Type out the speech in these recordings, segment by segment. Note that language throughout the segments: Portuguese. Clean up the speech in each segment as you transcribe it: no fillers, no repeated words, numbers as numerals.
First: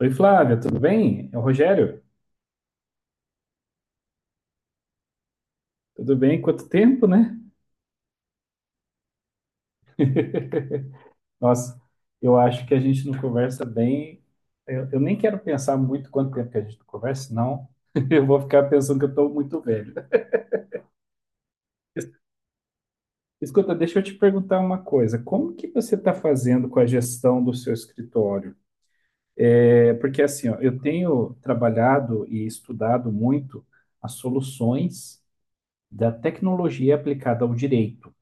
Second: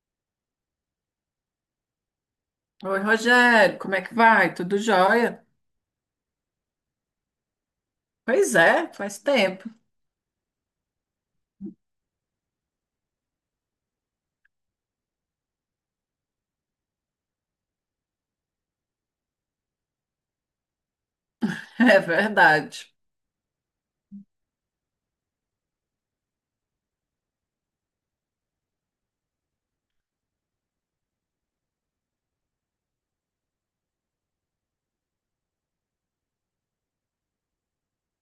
Oi, Flávia, tudo bem? É o Rogério. Oi, Rogério, como é que vai? Tudo jóia? Tudo bem? Quanto tempo, né? Pois é, faz tempo. Nossa, eu acho que a gente não conversa bem. Eu nem quero pensar muito quanto tempo que a gente não conversa, senão eu vou ficar pensando que eu estou muito velho. É verdade. Escuta, deixa eu te perguntar uma coisa. Como que você está fazendo com a gestão do seu escritório? É porque assim, ó, eu tenho trabalhado e estudado muito as soluções da tecnologia aplicada ao direito.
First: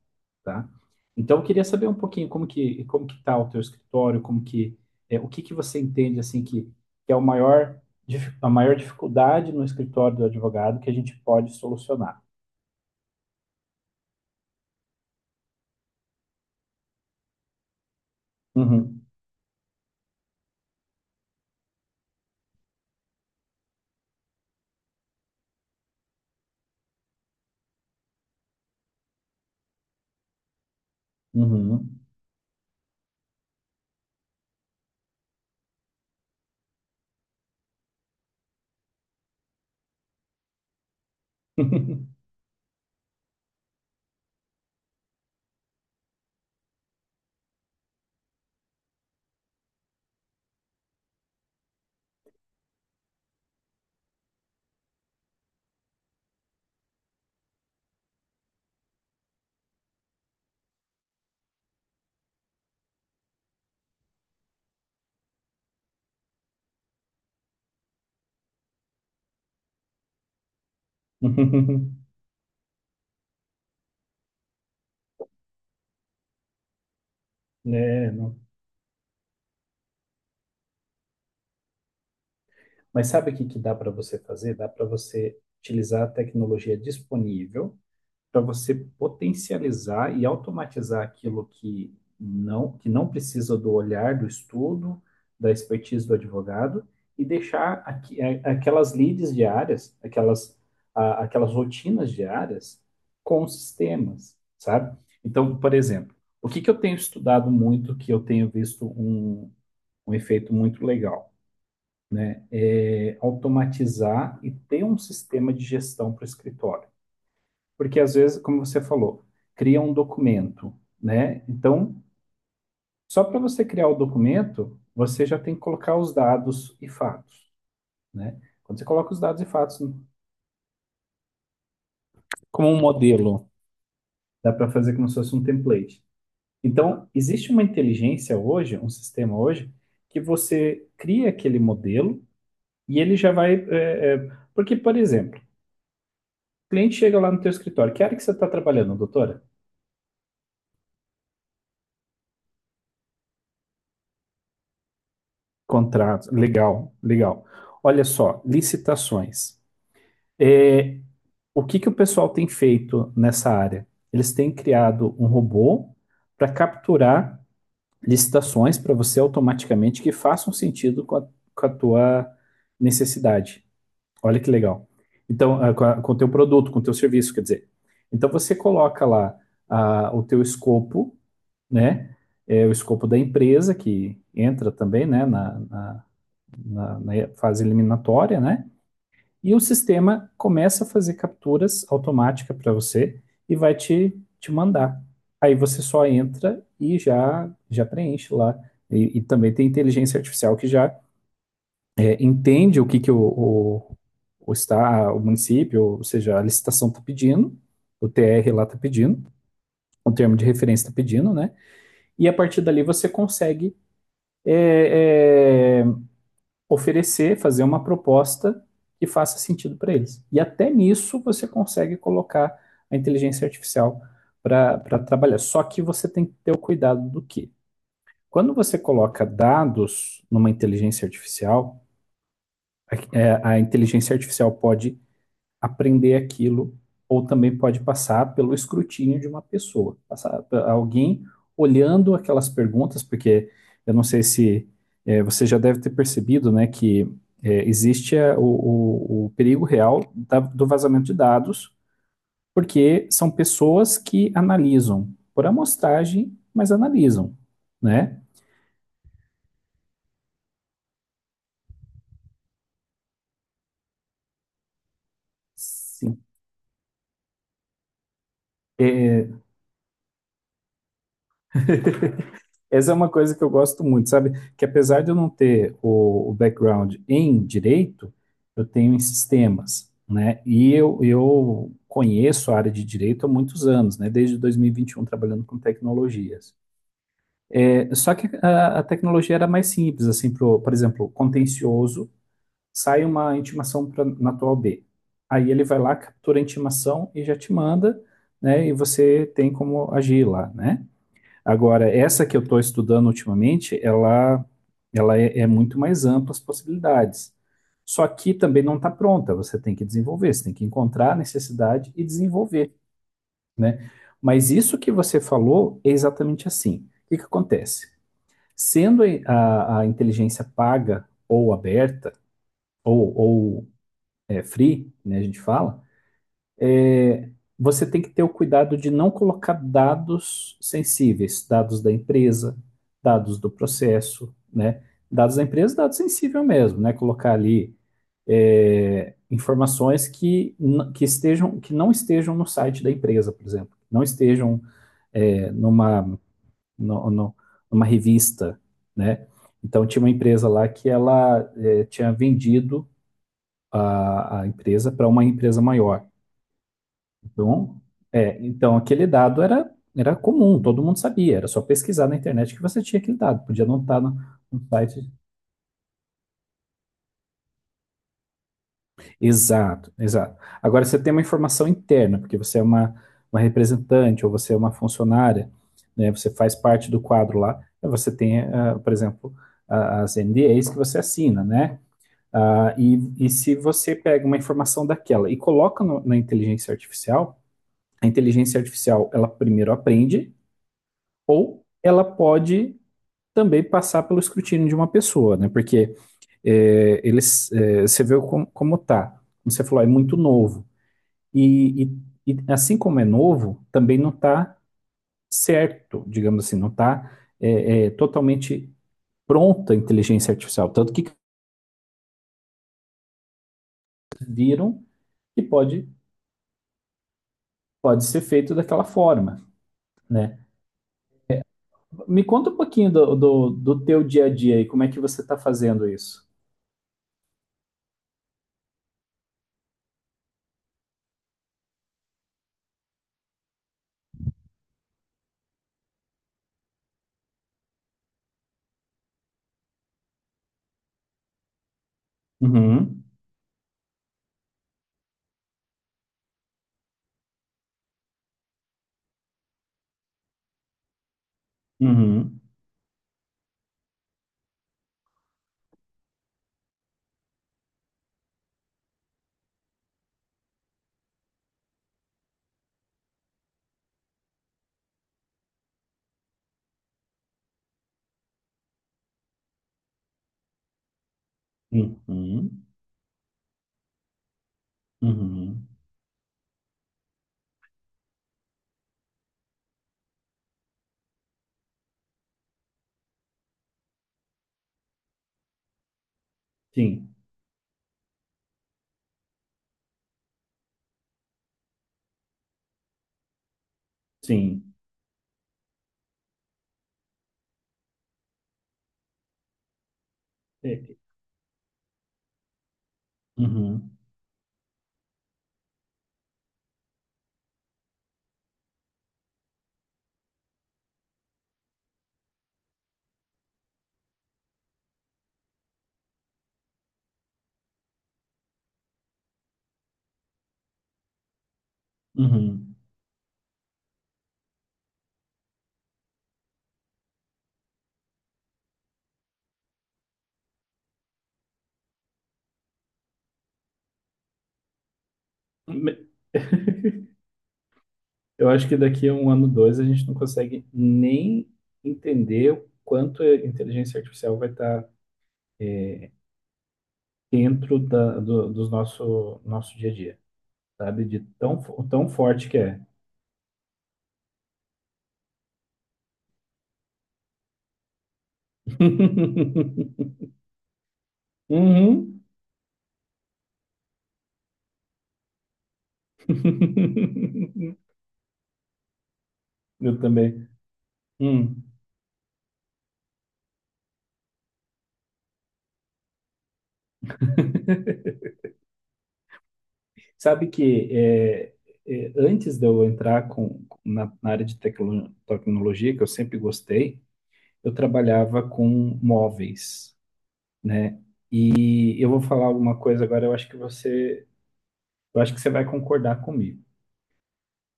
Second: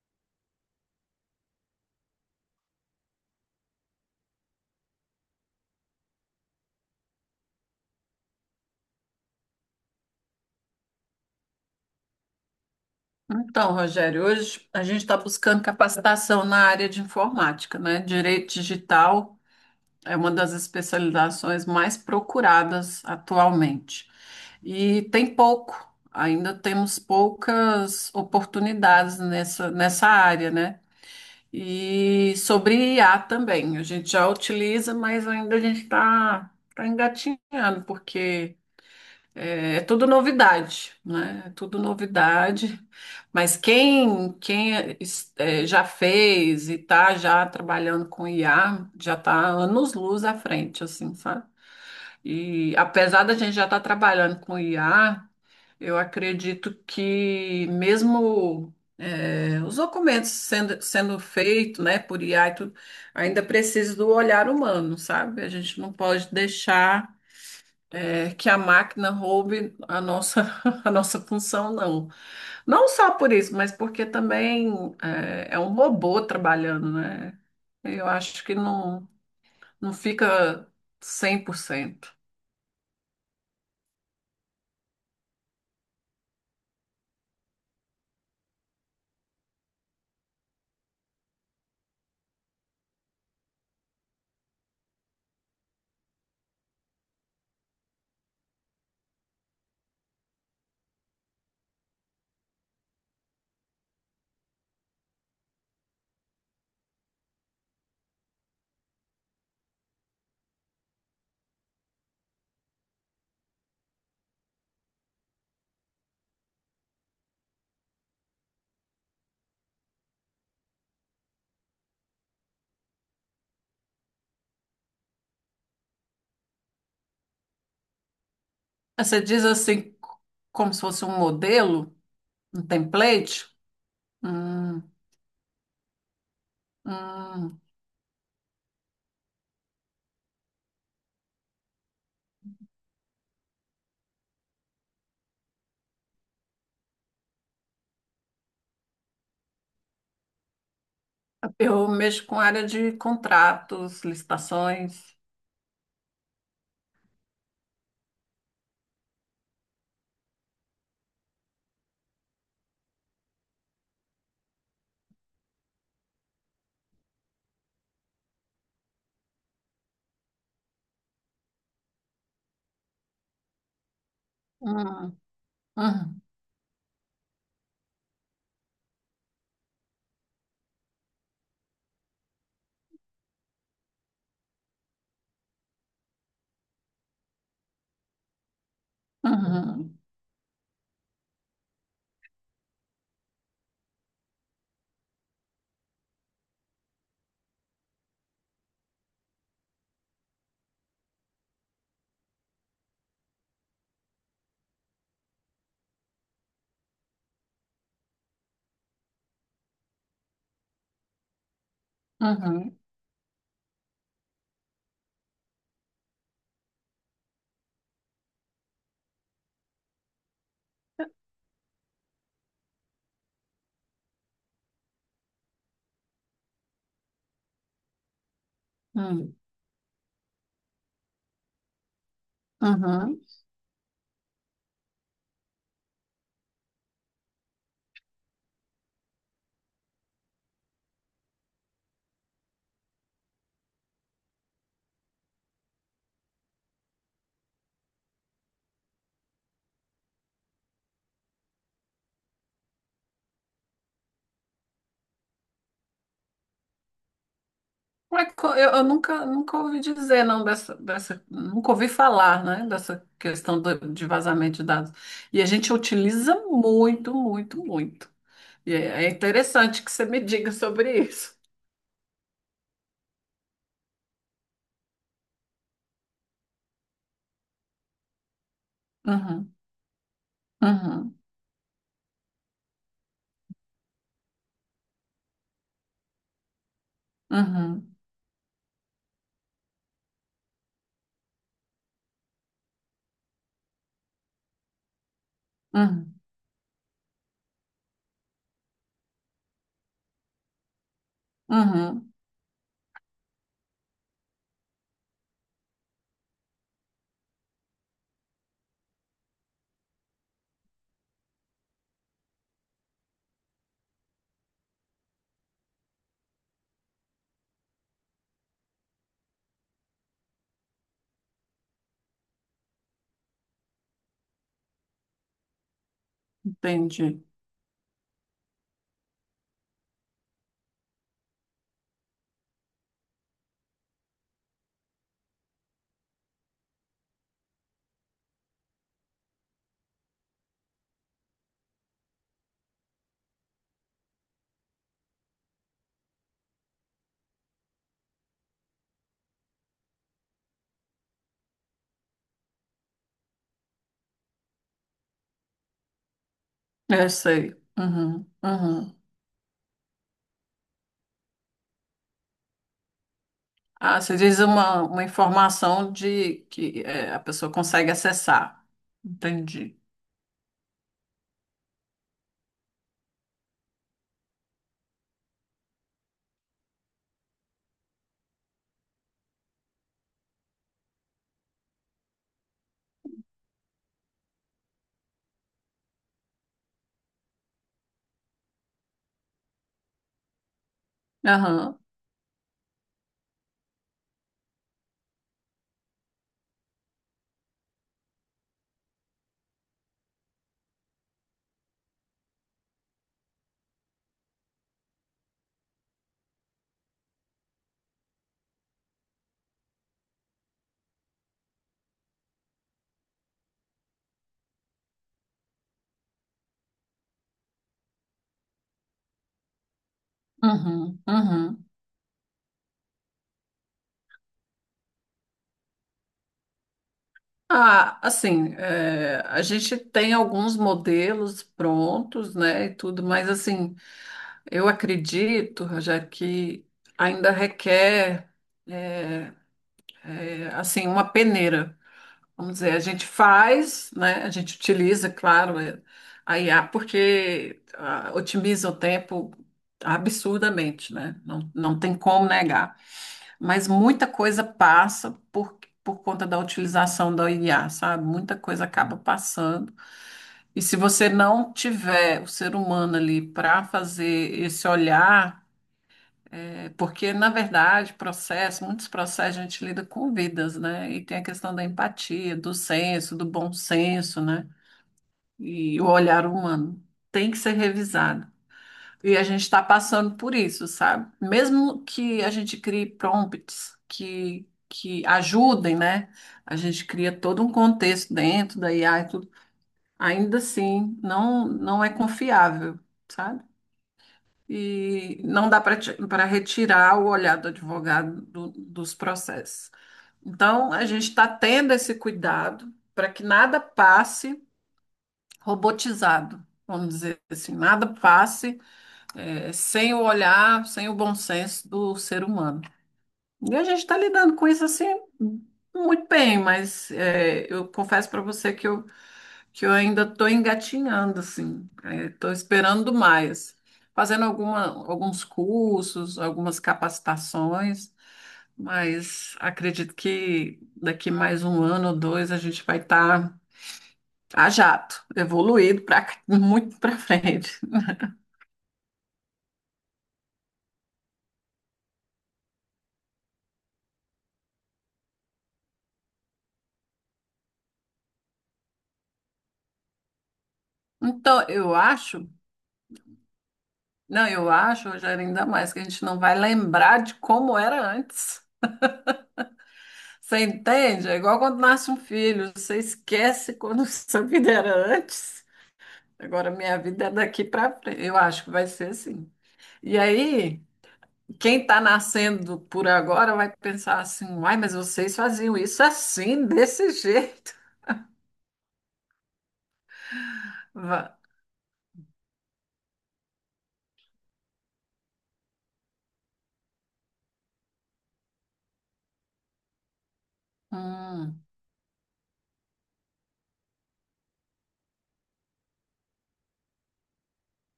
Tá? Então, eu queria saber um pouquinho como que está o teu escritório, como que o que que você entende assim que é o maior a maior dificuldade no escritório do advogado que a gente pode solucionar. Então, Rogério, hoje a gente está buscando capacitação na área de informática, né? Direito Uhum, digital é uma das especializações mais procuradas atualmente. E tem pouco, ainda temos poucas oportunidades nessa área, né? uhum. E sobre IA também, a gente já utiliza, mas ainda a gente está engatinhando, porque é tudo novidade, né? É tudo novidade. Mas quem já fez e está já trabalhando com IA, já está anos-luz à frente, assim, sabe? E apesar da gente já estar trabalhando com IA, eu acredito que mesmo os documentos sendo feitos, né, por IA e tudo, ainda precisa do olhar humano, sabe? A gente não pode deixar que a máquina roube a nossa, a nossa função, não. Não só por isso, mas porque também é um robô trabalhando, né? Eu É, não. acho que não, não fica 100%. Mas sabe o que que dá para você fazer? Dá para você utilizar a tecnologia disponível para você potencializar e automatizar aquilo que não precisa do olhar, do estudo, da expertise do advogado e deixar aquelas leads diárias, aquelas rotinas diárias com sistemas, sabe? Então, por exemplo, o que que eu tenho estudado muito, que eu tenho visto um efeito muito legal? É automatizar e ter um sistema de gestão para o escritório. Porque às vezes, como você falou, cria um documento, né? Então, só para você criar o documento, você já tem que colocar os dados e fatos, né? Quando você Ah, coloca os você dados diz e fatos assim, como se fosse um modelo, um como um template? modelo, dá para Hum, fazer como se fosse um template. Então, existe hum. uma inteligência hoje, um sistema hoje, que você cria aquele modelo e ele já vai. Porque, por exemplo, o cliente chega lá no teu escritório, que área que você está trabalhando, doutora? Eu mexo com área de contratos, licitações. Contratos, legal, legal. Olha só, licitações. É, o que que o pessoal tem feito nessa área? Eles têm criado um robô para capturar licitações para você automaticamente que façam sentido com a tua necessidade. Olha que legal. Hum, Então, ah, com o hum, teu produto, com o teu serviço, quer dizer. Então, você coloca lá ah, o teu escopo, né? É, o escopo da empresa, que entra também, né, na fase eliminatória, né? E o uhum, sistema começa a fazer capturas automáticas para você e vai te, te mandar. Aí você só entra e já, já preenche lá. E também tem inteligência artificial que já é, entende o que, está, o município, ou seja, a licitação está pedindo, o TR lá está pedindo, o termo de referência está pedindo, né? E a partir uhum, dali você consegue é, é, oferecer, fazer uma proposta que faça sentido para eles. E até nisso você consegue colocar a inteligência artificial para trabalhar. Só que você tem que ter o cuidado do que? Quando você coloca hum, dados numa inteligência artificial, uhum. A inteligência artificial pode aprender aquilo, ou também pode passar pelo escrutínio de uma pessoa, passar alguém olhando aquelas perguntas, porque eu não sei se você já deve ter percebido, né, que existe o perigo real do vazamento de dados, porque são pessoas que analisam por amostragem, mas analisam, né? Como é que eu nunca ouvi dizer, não, nunca ouvi falar, né, dessa questão de vazamento de dados. E a gente Sim. utiliza muito, muito, muito. E é É, interessante que você me diga sobre isso. essa é uma coisa que eu gosto muito, sabe? Que apesar de eu não ter o background em direito, eu tenho em Uhum, sistemas, né? E eu, uhum, eu conheço a área de direito há muitos anos, né? Desde 2021 trabalhando com tecnologias. uhum. É, só que a tecnologia era mais simples, assim, por exemplo, contencioso, sai uma intimação na tua O B. Aí ele vai lá, Uhum, captura a intimação e já te manda, né? E você tem como agir lá, né? Agora, uhum, essa que eu estou estudando ultimamente, ela é, é muito mais ampla as possibilidades. Só que também não está pronta, você tem que desenvolver, você tem que encontrar a necessidade e desenvolver, né? Mas isso que você falou é exatamente assim. O que que acontece? Sendo a inteligência paga ou aberta, ou é, free, né, a gente fala, entendi. você tem que ter o cuidado de não colocar dados sensíveis, dados da empresa, dados do processo, né? Dados da empresa, dados sensível mesmo, né? Colocar ali é, informações que estejam, que não estejam no site da empresa, por exemplo, não estejam é, numa, no- no- numa revista, né? Então tinha uma empresa lá que ela é, tinha vendido a empresa para uma empresa maior. Eu sei. Então, Uhum, é, então uhum. aquele dado era, era comum, todo mundo sabia, era só pesquisar na internet que você tinha aquele dado, podia não estar Ah, você diz no uma site. informação de que é, a pessoa consegue acessar. Entendi. Exato, exato. Agora você tem uma informação interna, porque você é uma representante ou você é uma funcionária, né, você faz parte do quadro lá, aí você tem, ah, por exemplo, as NDAs que você assina, né? Ah, e se você pega uma informação daquela e coloca na inteligência artificial, a inteligência artificial, ela primeiro aprende, ou Aham, ela pode também passar pelo escrutínio de uma pessoa, né? Porque é, eles, é, você vê como, como tá. Como você falou, é muito novo. E, e, e assim como é novo, também não está certo, digamos assim, não está totalmente pronta a inteligência artificial. Tanto que viram que pode, pode ser feito daquela forma, né? uhum, uhum. Me conta um pouquinho do teu dia a dia e como é que você está fazendo isso. Ah, assim, é, a gente tem alguns modelos prontos, né, e tudo, mas assim, eu acredito, já que ainda requer, é, assim, uma peneira. Vamos dizer, a Uhum, gente faz, né? A gente utiliza, claro, é, a IA porque otimiza o tempo absurdamente, né? Não, não tem como uhum, negar. Mas muita coisa passa por conta da utilização da IA, sabe? Muita coisa acaba passando. E se você não tiver o ser humano ali para fazer esse olhar é, porque, na verdade, muitos processos a gente lida com vidas, né? E tem a questão da empatia, do uhum. senso, do bom senso, né? Uhum. E o olhar humano tem que ser revisado. E a gente está passando por isso, sabe? Mesmo que a gente crie prompts que ajudem, né? A gente Sim, cria todo um contexto dentro da IA e tudo, ainda assim não, não é confiável, sabe? sim. E não dá para retirar o olhar do advogado dos processos. Então, a É, gente está tendo esse cuidado para que nada uhum, passe robotizado, vamos dizer assim, nada passe sem o olhar, sem o bom senso do ser humano. E a gente está lidando com isso assim muito bem, mas eu confesso para você que eu ainda estou engatinhando, assim. Estou uhum. esperando mais. Fazendo alguns cursos, algumas capacitações, mas acredito que daqui mais um ano ou dois a gente vai estar a jato, evoluído Me- para muito para frente. eu acho que daqui a um ano, dois, a gente não consegue nem entender o quanto a inteligência artificial vai estar dentro do nosso dia a dia, sabe? De Então, tão, eu tão acho, forte que é. não, eu acho, Rogério, ainda mais que a gente não vai lembrar de como era antes. Você entende? É igual quando nasce um Uhum. filho, você esquece quando sua vida era antes. Agora minha vida é daqui para frente. Eu acho que vai ser assim. Eu E também. aí, quem Hum. está nascendo por agora vai pensar assim: uai, mas vocês faziam isso assim, desse jeito. Sabe que Va- é, é, antes de eu entrar com, na, na área de tecnologia, que eu sempre gostei, eu trabalhava com móveis, né? Hum, E eu vou falar alguma coisa agora, eu acho que você, eu acho que você vai concordar comigo.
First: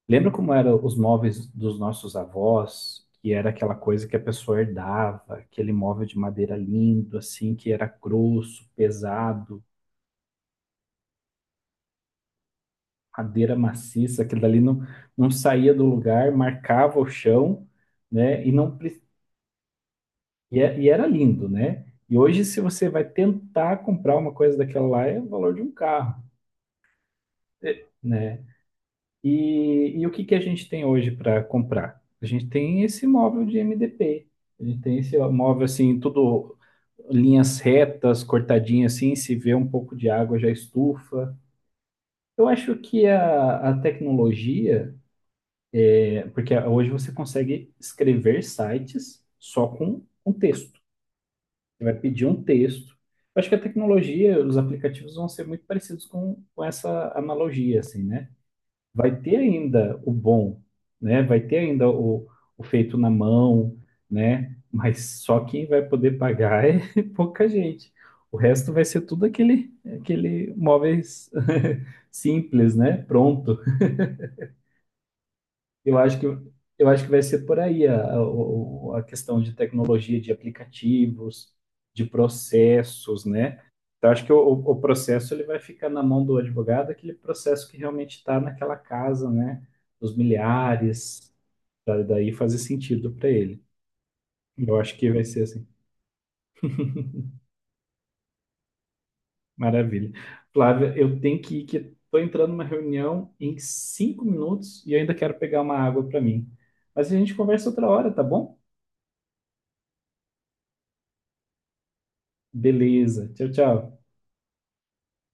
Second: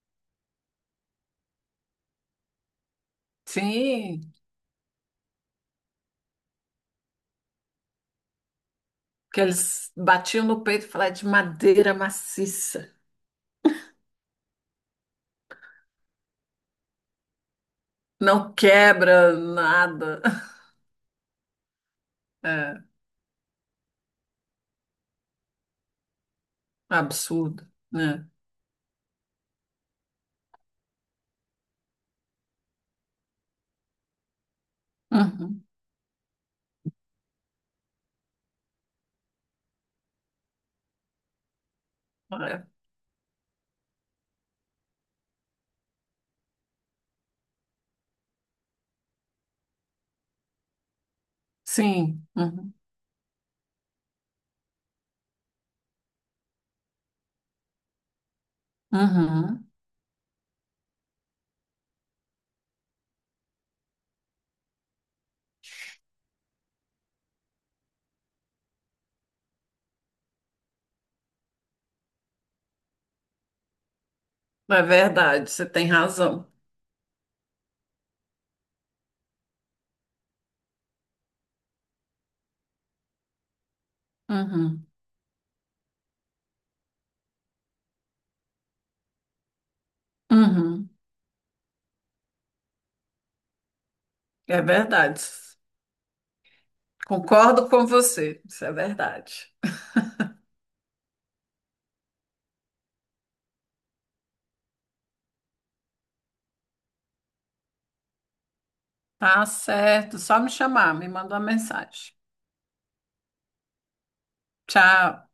Lembra como eram os móveis dos nossos avós? Que era aquela coisa que a sim, pessoa herdava, aquele móvel de madeira lindo, assim, que era grosso, que pesado, eles batiam no peito e falavam "É de madeira maciça, madeira maciça, aquilo dali não, não saía do lugar, marcava o chão, né? E não não pre- quebra nada." e, é- E era lindo, né? E hoje, se É você vai tentar comprar uma coisa daquela lá, é o valor de um carro. absurdo, né? Né? E o que que a gente tem hoje para comprar? A gente tem esse móvel de MDP, a gente tem esse móvel Uhum, assim, tudo linhas retas, cortadinhas assim, se vê um pouco de água já estufa. Eu é. acho que a tecnologia, é, porque hoje você consegue escrever sites só com um texto. Você vai pedir Sim, um uhum, texto. Eu acho que a tecnologia, os aplicativos vão ser muito parecidos com essa analogia, assim, né? Vai ter uhum. ainda o bom, né? Vai ter ainda o feito na mão, né? Mas só quem vai poder pagar é pouca gente. O resto vai ser tudo aquele, aquele móveis simples, né? Pronto. É verdade, você tem Eu acho que, razão. eu acho que vai ser por aí a questão de tecnologia, de aplicativos, de processos, né? Então, acho que o Uhum, processo ele vai ficar na mão do advogado, aquele processo que realmente está naquela casa, né? Dos uhum. milhares, pra daí fazer sentido para ele. É Eu acho que verdade. vai ser assim. Concordo com você, isso é verdade. Maravilha. Flávia, eu tenho que ir, que estou entrando numa reunião em 5 minutos e eu ainda quero pegar uma água para mim. Mas a gente conversa outra hora, tá bom? Tá certo, só me chamar, me manda uma mensagem. Beleza. Tchau, tchau. Tchau.